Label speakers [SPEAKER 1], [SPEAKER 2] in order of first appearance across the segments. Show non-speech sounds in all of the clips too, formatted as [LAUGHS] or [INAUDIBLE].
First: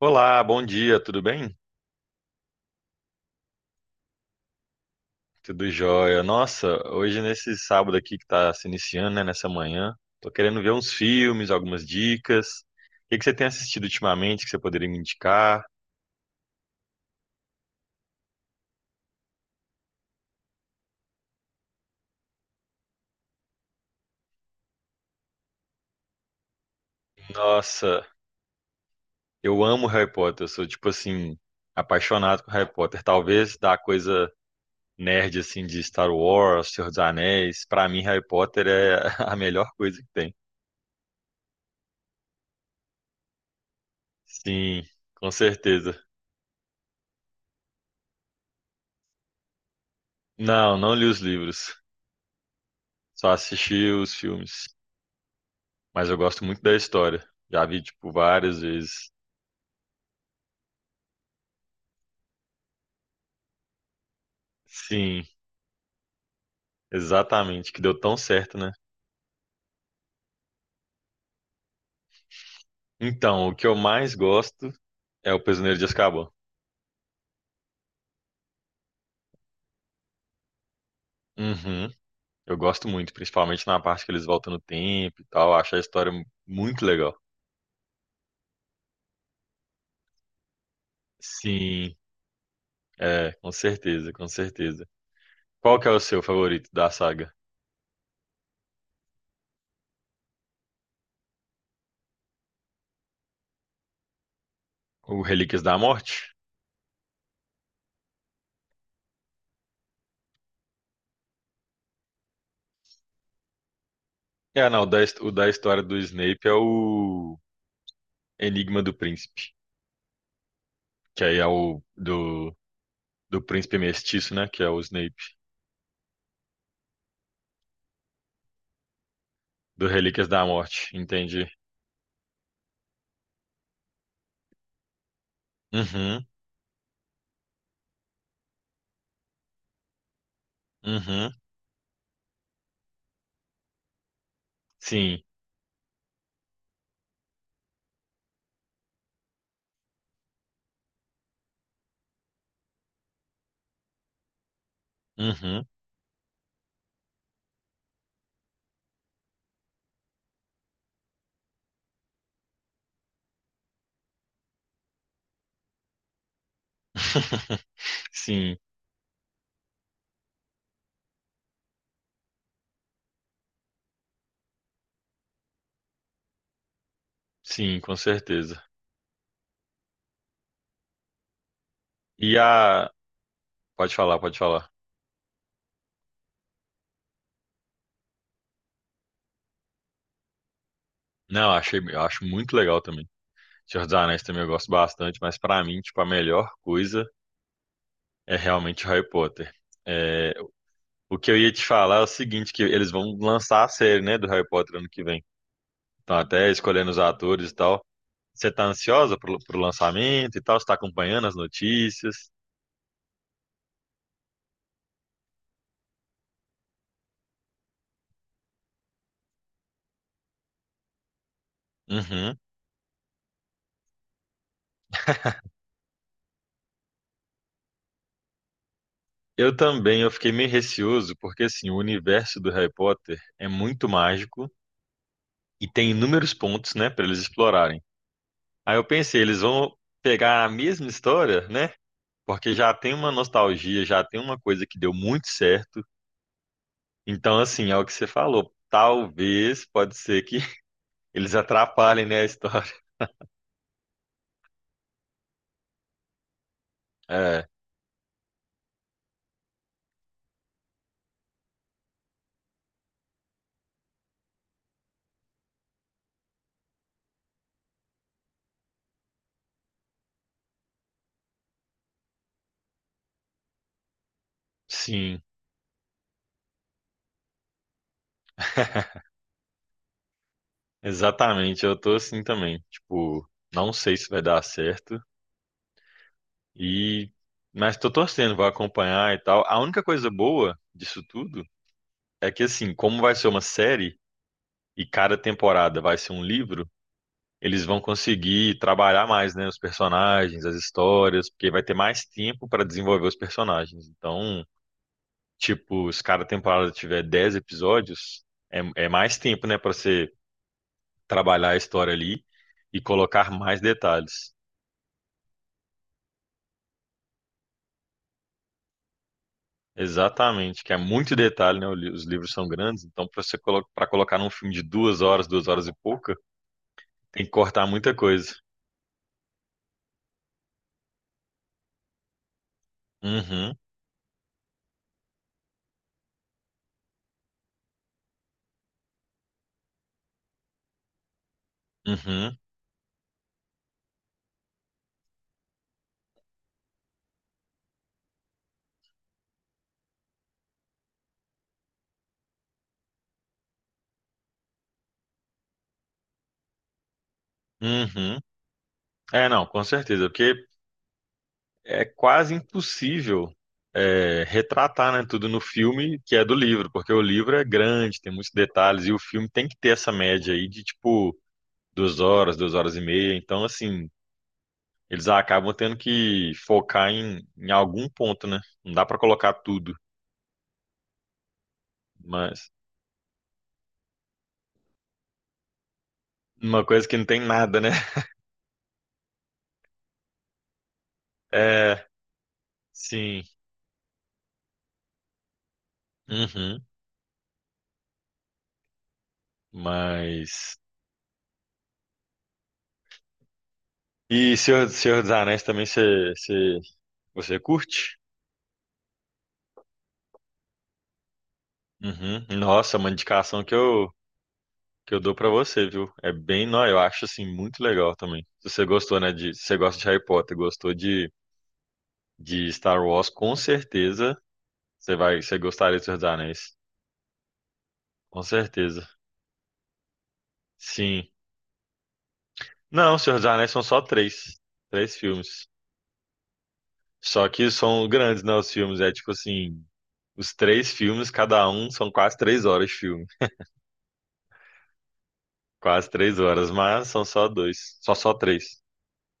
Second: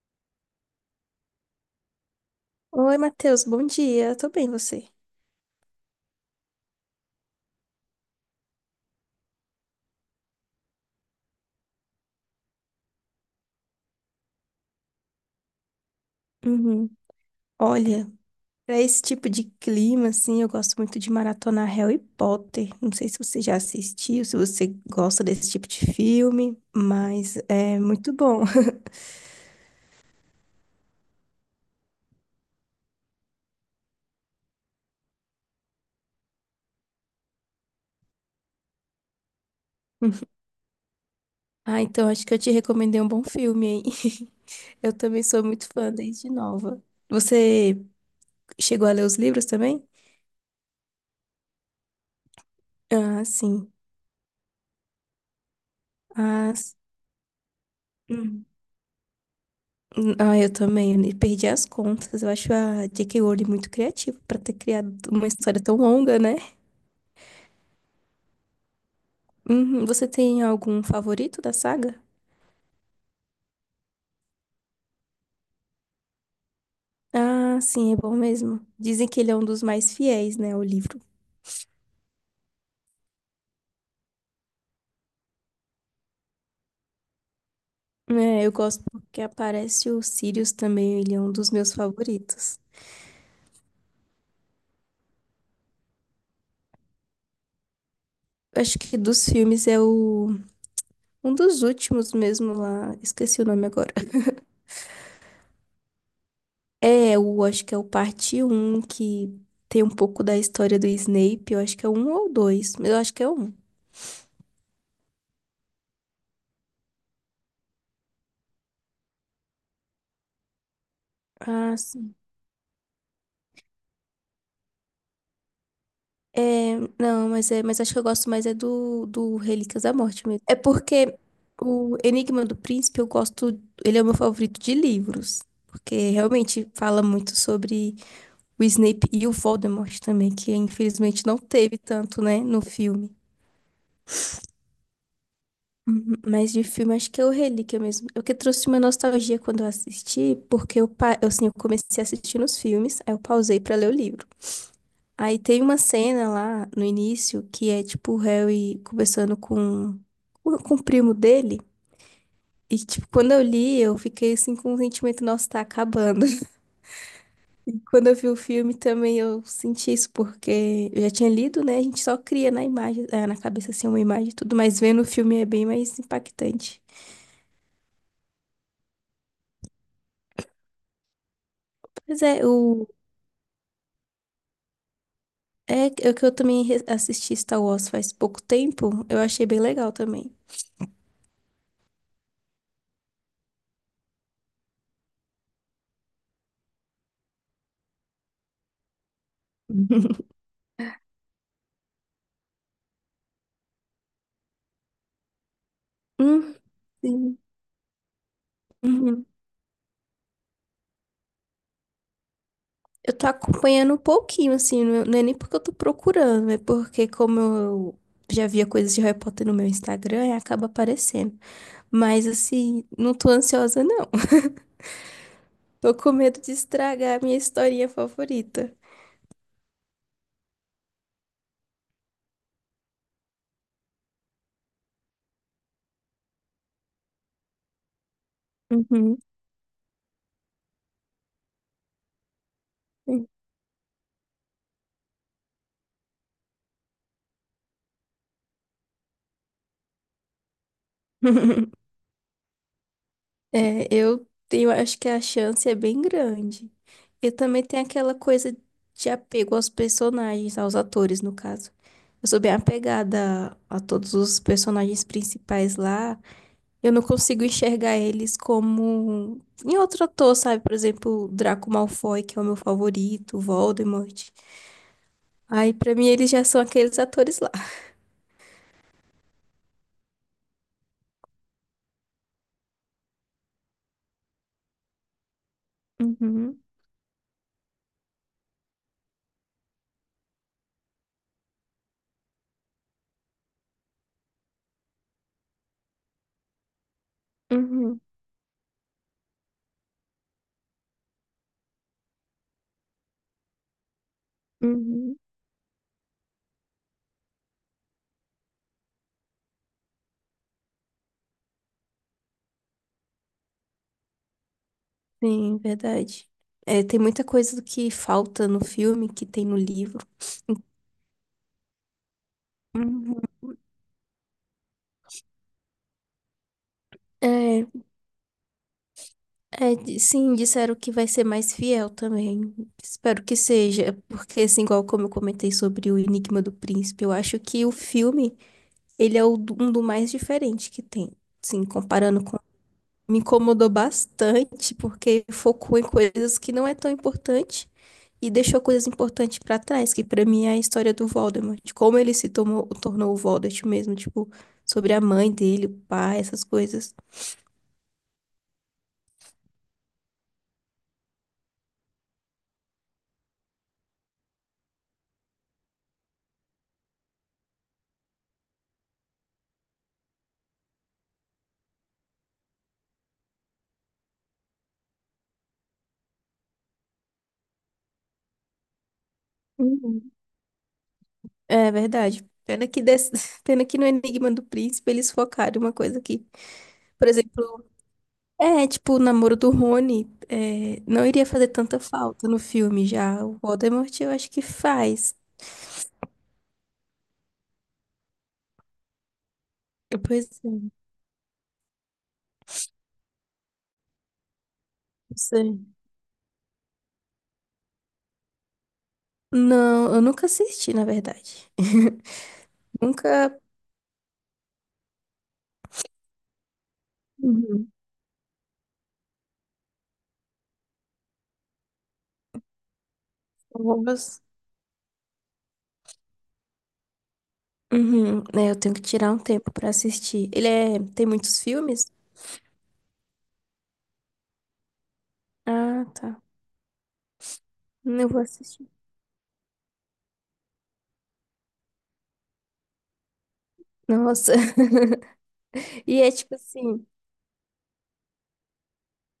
[SPEAKER 1] Olá, bom dia, tudo bem?
[SPEAKER 2] Oi, Matheus, bom dia. Tô bem, você?
[SPEAKER 1] Tudo jóia. Nossa, hoje nesse sábado aqui que tá se iniciando, né, nessa manhã, tô querendo ver uns filmes, algumas dicas. O que que você tem assistido ultimamente que você poderia me indicar?
[SPEAKER 2] Uhum. Olha, pra esse tipo de clima, assim, eu gosto muito de maratonar Harry Potter. Não sei se você já assistiu, se você gosta desse tipo de filme, mas é
[SPEAKER 1] Nossa,
[SPEAKER 2] muito bom.
[SPEAKER 1] eu amo Harry Potter, eu sou tipo assim, apaixonado por Harry Potter. Talvez da coisa nerd assim de Star Wars, Senhor dos Anéis, pra mim Harry Potter é [LAUGHS] a melhor coisa que tem.
[SPEAKER 2] [LAUGHS] Ah, então acho que eu te recomendei um bom filme, hein? [LAUGHS]
[SPEAKER 1] Sim,
[SPEAKER 2] Eu também
[SPEAKER 1] com
[SPEAKER 2] sou muito fã
[SPEAKER 1] certeza.
[SPEAKER 2] desde nova. Você chegou a ler os livros também?
[SPEAKER 1] Não, não li os livros,
[SPEAKER 2] Ah,
[SPEAKER 1] só
[SPEAKER 2] sim.
[SPEAKER 1] assisti os filmes. Mas eu gosto
[SPEAKER 2] Ah,
[SPEAKER 1] muito da
[SPEAKER 2] s-
[SPEAKER 1] história. Já vi, tipo, várias vezes.
[SPEAKER 2] Ah, eu também, eu perdi as contas. Eu acho a J.K. Rowling muito criativa pra ter criado
[SPEAKER 1] Sim,
[SPEAKER 2] uma história tão longa, né?
[SPEAKER 1] exatamente, que deu tão certo, né?
[SPEAKER 2] Uhum. Você tem algum favorito da saga?
[SPEAKER 1] Então, o que eu mais gosto é o Prisioneiro de Azkaban.
[SPEAKER 2] Ah, sim, é bom mesmo. Dizem que ele é um dos mais fiéis, né, ao livro.
[SPEAKER 1] Uhum, eu gosto muito, principalmente na parte que eles voltam no tempo e tal. Acho a história muito legal.
[SPEAKER 2] É, eu gosto porque aparece o Sirius também, ele é um dos meus
[SPEAKER 1] Sim,
[SPEAKER 2] favoritos.
[SPEAKER 1] é, com certeza, com certeza. Qual que é o seu favorito da saga?
[SPEAKER 2] Acho que dos filmes é o um dos últimos mesmo lá, esqueci o nome agora.
[SPEAKER 1] O Relíquias da Morte?
[SPEAKER 2] É, eu acho que é o parte Um que tem um pouco da história do Snape. Eu acho que é um ou dois, mas eu acho que é um.
[SPEAKER 1] É, não, o da história do Snape é o Enigma do Príncipe, que aí é
[SPEAKER 2] Ah,
[SPEAKER 1] o
[SPEAKER 2] sim.
[SPEAKER 1] do príncipe mestiço, né? Que é o Snape,
[SPEAKER 2] É, não, mas é, mas acho que eu gosto mais é do Relíquias
[SPEAKER 1] do
[SPEAKER 2] da Morte
[SPEAKER 1] Relíquias
[SPEAKER 2] mesmo.
[SPEAKER 1] da
[SPEAKER 2] É
[SPEAKER 1] Morte,
[SPEAKER 2] porque
[SPEAKER 1] entendi.
[SPEAKER 2] o Enigma do Príncipe eu gosto, ele é o meu favorito de livros, porque
[SPEAKER 1] Uhum,
[SPEAKER 2] realmente fala muito sobre o Snape e o Voldemort também, que infelizmente
[SPEAKER 1] uhum,
[SPEAKER 2] não teve tanto, né, no filme.
[SPEAKER 1] sim,
[SPEAKER 2] Uhum. Mas de filme, acho que é o Relíquia mesmo. Eu que trouxe uma nostalgia quando eu assisti, porque eu, assim, eu comecei a assistir nos filmes, aí eu pausei pra ler o livro. Aí tem
[SPEAKER 1] uhum.
[SPEAKER 2] uma cena lá no início que é tipo o Harry conversando com o primo dele. E tipo, quando eu li, eu fiquei assim com um sentimento, nossa, tá acabando. [LAUGHS]
[SPEAKER 1] [LAUGHS]
[SPEAKER 2] Quando eu vi o
[SPEAKER 1] Sim,
[SPEAKER 2] filme também eu senti isso, porque eu já tinha lido, né? A gente só cria na imagem, na cabeça assim uma imagem e tudo, mas vendo o filme é bem mais impactante.
[SPEAKER 1] sim, com certeza.
[SPEAKER 2] Pois
[SPEAKER 1] E
[SPEAKER 2] é, o
[SPEAKER 1] a. Pode falar, pode falar.
[SPEAKER 2] É que eu também assisti Star Wars faz pouco tempo, eu achei bem legal também.
[SPEAKER 1] Não, achei, eu acho muito legal também. Senhor dos Anéis também eu gosto bastante, mas pra mim, tipo, a melhor coisa é realmente Harry Potter. É,
[SPEAKER 2] [LAUGHS]
[SPEAKER 1] o que eu ia te falar é o seguinte, que eles vão lançar a série, né, do Harry Potter ano que vem. Estão até
[SPEAKER 2] Hum,
[SPEAKER 1] escolhendo os
[SPEAKER 2] sim.
[SPEAKER 1] atores e tal. Você está ansiosa
[SPEAKER 2] Uhum.
[SPEAKER 1] pro lançamento e tal? Você tá acompanhando as notícias?
[SPEAKER 2] Eu tô acompanhando um pouquinho, assim, não é nem porque eu tô procurando, é porque como eu já via coisas de Harry Potter no meu Instagram, aí acaba aparecendo. Mas,
[SPEAKER 1] Uhum.
[SPEAKER 2] assim, não tô ansiosa, não. [LAUGHS] Tô com medo de estragar a minha historinha favorita.
[SPEAKER 1] Eu também, eu fiquei meio receoso, porque assim, o universo do Harry Potter é muito mágico e tem inúmeros pontos, né, para eles explorarem. Aí eu
[SPEAKER 2] Uhum.
[SPEAKER 1] pensei, eles vão pegar a mesma história, né? Porque já tem uma nostalgia, já tem uma coisa que deu muito certo. Então, assim, é o que você falou. Talvez, pode ser que [LAUGHS] eles
[SPEAKER 2] [LAUGHS]
[SPEAKER 1] atrapalhem, né, a história.
[SPEAKER 2] É, eu, tenho acho que a chance é bem grande. E
[SPEAKER 1] É,
[SPEAKER 2] também tem aquela coisa de apego aos personagens, aos atores, no caso. Eu sou bem apegada a todos os personagens principais lá. Eu não consigo enxergar eles como em outro ator, sabe? Por exemplo, Draco Malfoy, que é o meu favorito, Voldemort.
[SPEAKER 1] sim.
[SPEAKER 2] Aí, pra mim, eles já são aqueles atores lá.
[SPEAKER 1] Exatamente, eu tô assim também. Tipo, não sei se vai dar certo
[SPEAKER 2] Uhum,
[SPEAKER 1] e mas tô torcendo, vou acompanhar e tal. A única coisa boa disso tudo é que assim, como vai ser uma série e cada temporada vai ser um livro, eles vão
[SPEAKER 2] uhum,
[SPEAKER 1] conseguir trabalhar mais, né, os personagens, as histórias, porque vai ter mais tempo para desenvolver os personagens. Então,
[SPEAKER 2] uhum.
[SPEAKER 1] tipo, se cada temporada tiver 10 episódios, é, é mais tempo, né, para você trabalhar a história ali e colocar mais detalhes.
[SPEAKER 2] Sim, verdade. É, tem muita coisa do que falta no filme que tem no livro.
[SPEAKER 1] Exatamente, que é muito detalhe, né? Os livros são grandes, então
[SPEAKER 2] Uhum.
[SPEAKER 1] para você colocar num filme de 2 horas, 2 horas e pouca, tem que
[SPEAKER 2] É,
[SPEAKER 1] cortar muita coisa.
[SPEAKER 2] é, sim, disseram que vai ser mais fiel também. Espero que
[SPEAKER 1] Uhum,
[SPEAKER 2] seja, porque assim, igual como eu comentei sobre o Enigma do Príncipe, eu acho que o filme, ele é um do mais diferente que tem. Sim, comparando
[SPEAKER 1] uhum,
[SPEAKER 2] me incomodou bastante porque focou em coisas que não é tão importante e deixou coisas importantes pra trás, que pra mim é a história do Voldemort, de como ele se tornou o Voldemort mesmo, tipo, sobre a mãe dele, o pai, essas coisas.
[SPEAKER 1] uhum. É, não, com certeza, porque é quase impossível é, retratar, né, tudo no filme que é do livro, porque o livro é grande, tem muitos detalhes, e o filme tem que ter essa média aí de tipo 2 horas, 2 horas e meia. Então, assim, eles acabam tendo que focar em algum ponto, né? Não dá para colocar tudo.
[SPEAKER 2] Uhum. É verdade.
[SPEAKER 1] Mas
[SPEAKER 2] [LAUGHS] Pena que no Enigma do Príncipe eles focaram uma coisa que,
[SPEAKER 1] Uma coisa que não
[SPEAKER 2] por
[SPEAKER 1] tem nada,
[SPEAKER 2] exemplo,
[SPEAKER 1] né?
[SPEAKER 2] é tipo o namoro do Rony, é, não iria fazer tanta
[SPEAKER 1] É,
[SPEAKER 2] falta no filme
[SPEAKER 1] sim.
[SPEAKER 2] já. O Voldemort eu acho que faz.
[SPEAKER 1] Uhum.
[SPEAKER 2] Pois
[SPEAKER 1] Mas.
[SPEAKER 2] é,
[SPEAKER 1] E Senhor dos
[SPEAKER 2] não
[SPEAKER 1] Anéis também
[SPEAKER 2] sei.
[SPEAKER 1] você curte?
[SPEAKER 2] Não, eu nunca assisti, na verdade.
[SPEAKER 1] Uhum. Nossa,
[SPEAKER 2] [LAUGHS]
[SPEAKER 1] uma
[SPEAKER 2] Nunca.
[SPEAKER 1] indicação que eu dou pra você, viu? É bem, não, eu acho assim muito
[SPEAKER 2] Uhum.
[SPEAKER 1] legal também. Se você gostou, né, se você gosta de Harry Potter, gostou de Star Wars, com certeza
[SPEAKER 2] Novas.
[SPEAKER 1] você gostaria de Senhor dos Anéis.
[SPEAKER 2] Uhum,
[SPEAKER 1] Com
[SPEAKER 2] né, eu tenho que
[SPEAKER 1] certeza.
[SPEAKER 2] tirar um tempo pra assistir. Ele é... tem
[SPEAKER 1] Sim.
[SPEAKER 2] muitos filmes?
[SPEAKER 1] Não, Senhor dos Anéis são só três filmes.
[SPEAKER 2] Ah, tá.
[SPEAKER 1] Só que são
[SPEAKER 2] Eu vou
[SPEAKER 1] grandes, né, os
[SPEAKER 2] assistir.
[SPEAKER 1] filmes. É tipo assim, os três filmes, cada um, são quase 3 horas de filme.
[SPEAKER 2] Nossa. [LAUGHS]
[SPEAKER 1] Quase
[SPEAKER 2] E é
[SPEAKER 1] três
[SPEAKER 2] tipo
[SPEAKER 1] horas,
[SPEAKER 2] assim.
[SPEAKER 1] mas são só dois. Só três.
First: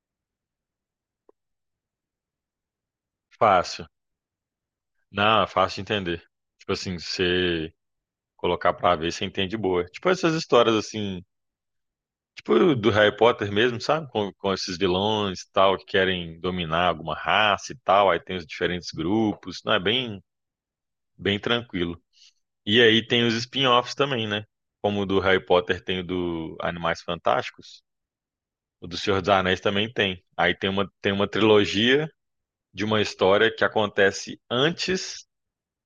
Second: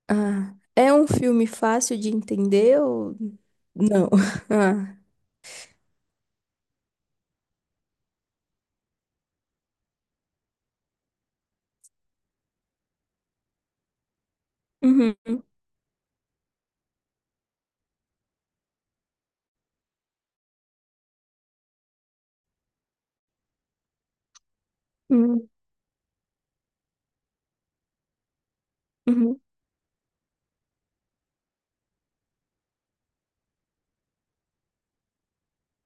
[SPEAKER 2] Ah, é um filme fácil de entender ou
[SPEAKER 1] Fácil.
[SPEAKER 2] não? [LAUGHS] Ah.
[SPEAKER 1] Não, é fácil de entender. Tipo assim, você colocar pra ver, você entende boa. Tipo essas histórias assim, tipo do Harry Potter mesmo, sabe? Com esses
[SPEAKER 2] Uhum,
[SPEAKER 1] vilões e tal, que querem dominar alguma raça e tal. Aí tem os diferentes grupos. Não, é bem, bem tranquilo. E aí tem os spin-offs também, né? Como o do Harry
[SPEAKER 2] uhum,
[SPEAKER 1] Potter tem o do Animais Fantásticos, o do Senhor dos
[SPEAKER 2] uhum,
[SPEAKER 1] Anéis também tem. Aí tem uma trilogia de uma história que acontece antes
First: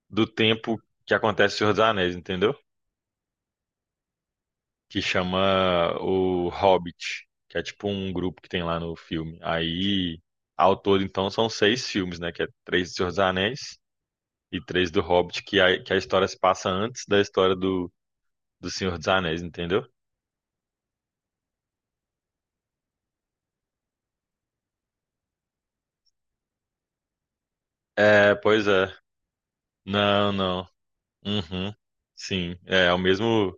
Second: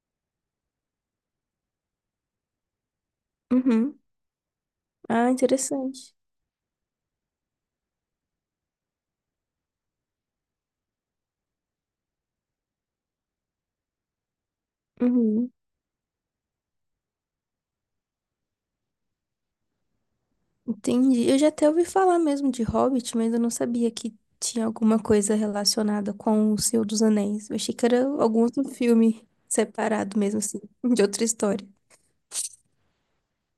[SPEAKER 1] do tempo que acontece o Senhor dos Anéis, entendeu?
[SPEAKER 2] uhum.
[SPEAKER 1] Que
[SPEAKER 2] Ah,
[SPEAKER 1] chama
[SPEAKER 2] interessante.
[SPEAKER 1] o Hobbit, que é tipo um grupo que tem lá no filme. Aí, ao todo, então, são seis filmes, né? Que é três do Senhor dos Anéis e três do Hobbit,
[SPEAKER 2] Uhum.
[SPEAKER 1] que a história se passa antes da história do Senhor dos Anéis, entendeu?
[SPEAKER 2] Entendi. Eu já até ouvi falar mesmo de Hobbit, mas eu não sabia que tinha alguma coisa relacionada com o Senhor dos Anéis. Eu achei que era
[SPEAKER 1] É,
[SPEAKER 2] algum outro
[SPEAKER 1] pois é.
[SPEAKER 2] filme separado
[SPEAKER 1] Não,
[SPEAKER 2] mesmo assim,
[SPEAKER 1] não.
[SPEAKER 2] [LAUGHS] de outra história.
[SPEAKER 1] Uhum. Sim, é, é o mesmo,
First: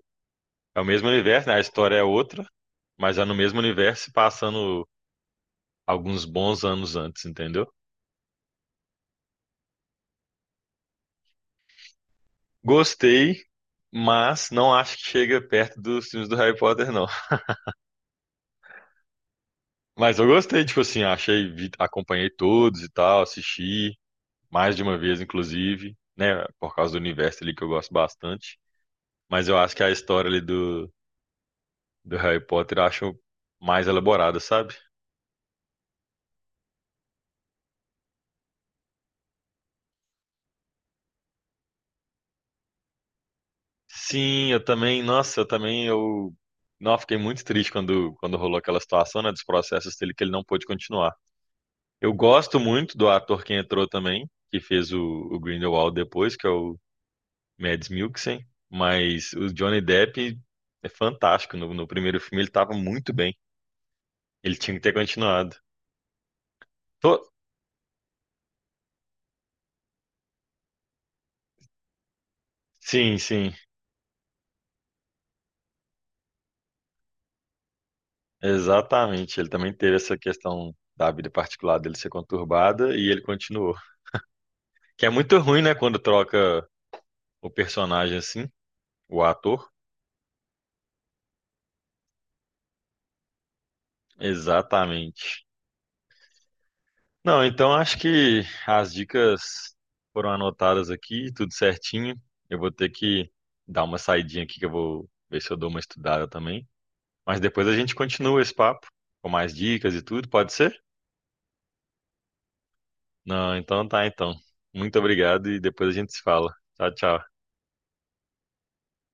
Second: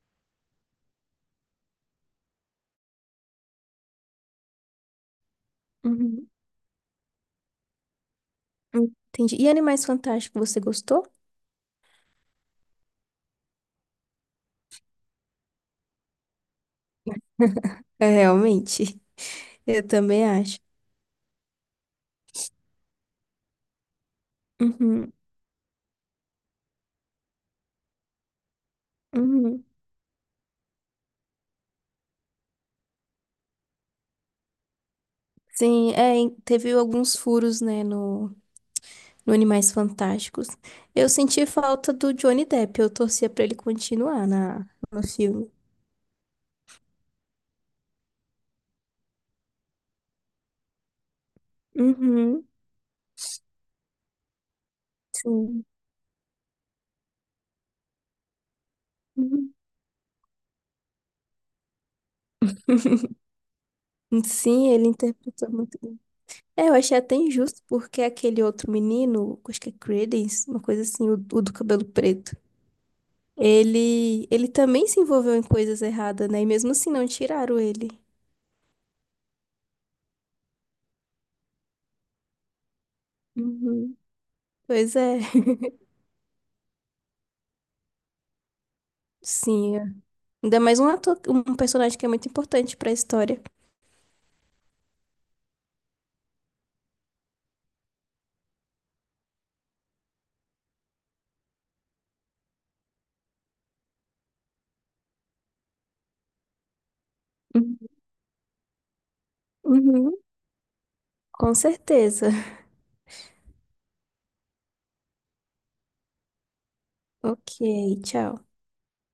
[SPEAKER 1] é o mesmo universo, né? A história é outra, mas é no mesmo universo, passando alguns
[SPEAKER 2] Uhum.
[SPEAKER 1] bons anos antes, entendeu?
[SPEAKER 2] Entendi. E Animais Fantásticos, você gostou?
[SPEAKER 1] Gostei, mas não acho que chega perto dos filmes do Harry Potter, não. [LAUGHS]
[SPEAKER 2] [LAUGHS] É, realmente. Eu
[SPEAKER 1] Mas eu
[SPEAKER 2] também acho.
[SPEAKER 1] gostei, tipo assim, achei, acompanhei todos e tal, assisti mais de uma
[SPEAKER 2] Uhum,
[SPEAKER 1] vez, inclusive, né? Por causa do universo ali que eu gosto bastante. Mas eu
[SPEAKER 2] uhum.
[SPEAKER 1] acho que a história ali do Harry Potter eu acho mais elaborada, sabe?
[SPEAKER 2] Sim, é, teve alguns furos, né, no, no Animais Fantásticos. Eu senti falta do Johnny Depp, eu torcia pra ele continuar
[SPEAKER 1] Sim, eu
[SPEAKER 2] na, no
[SPEAKER 1] também, nossa, eu
[SPEAKER 2] filme.
[SPEAKER 1] também, não, fiquei muito triste quando rolou aquela situação, né, dos processos dele, que ele não pôde continuar. Eu
[SPEAKER 2] Uhum,
[SPEAKER 1] gosto muito do ator que entrou também, que fez o
[SPEAKER 2] sim.
[SPEAKER 1] Grindelwald depois, que é o Mads Mikkelsen, mas o
[SPEAKER 2] Uhum.
[SPEAKER 1] Johnny Depp é fantástico, no primeiro filme ele estava muito
[SPEAKER 2] [LAUGHS]
[SPEAKER 1] bem, ele
[SPEAKER 2] Sim,
[SPEAKER 1] tinha que
[SPEAKER 2] ele
[SPEAKER 1] ter
[SPEAKER 2] interpretou
[SPEAKER 1] continuado.
[SPEAKER 2] muito bem. É, eu achei até
[SPEAKER 1] Tô-
[SPEAKER 2] injusto, porque aquele outro menino, acho que é Credence, uma coisa assim, o do cabelo preto,
[SPEAKER 1] Sim, sim,
[SPEAKER 2] ele também se envolveu em coisas erradas, né? E mesmo assim não tiraram ele.
[SPEAKER 1] exatamente, ele também teve essa questão da vida particular dele ser conturbada e ele continuou.
[SPEAKER 2] Uhum. Pois
[SPEAKER 1] Que é
[SPEAKER 2] é,
[SPEAKER 1] muito
[SPEAKER 2] [LAUGHS]
[SPEAKER 1] ruim, né, quando troca o personagem assim, o ator.
[SPEAKER 2] sim. É. Ainda mais um ator, um personagem que é muito importante pra história.
[SPEAKER 1] Exatamente. Não, então acho que as dicas foram anotadas aqui, tudo certinho. Eu vou ter que dar uma saidinha aqui que eu vou ver se eu dou uma estudada também. Mas depois a
[SPEAKER 2] Uhum.
[SPEAKER 1] gente continua esse papo com mais dicas e
[SPEAKER 2] Uhum.
[SPEAKER 1] tudo, pode ser?
[SPEAKER 2] Com certeza.
[SPEAKER 1] Não, então tá, então. Muito obrigado e depois a gente se fala. Tchau, tchau.
[SPEAKER 2] Ok, tchau.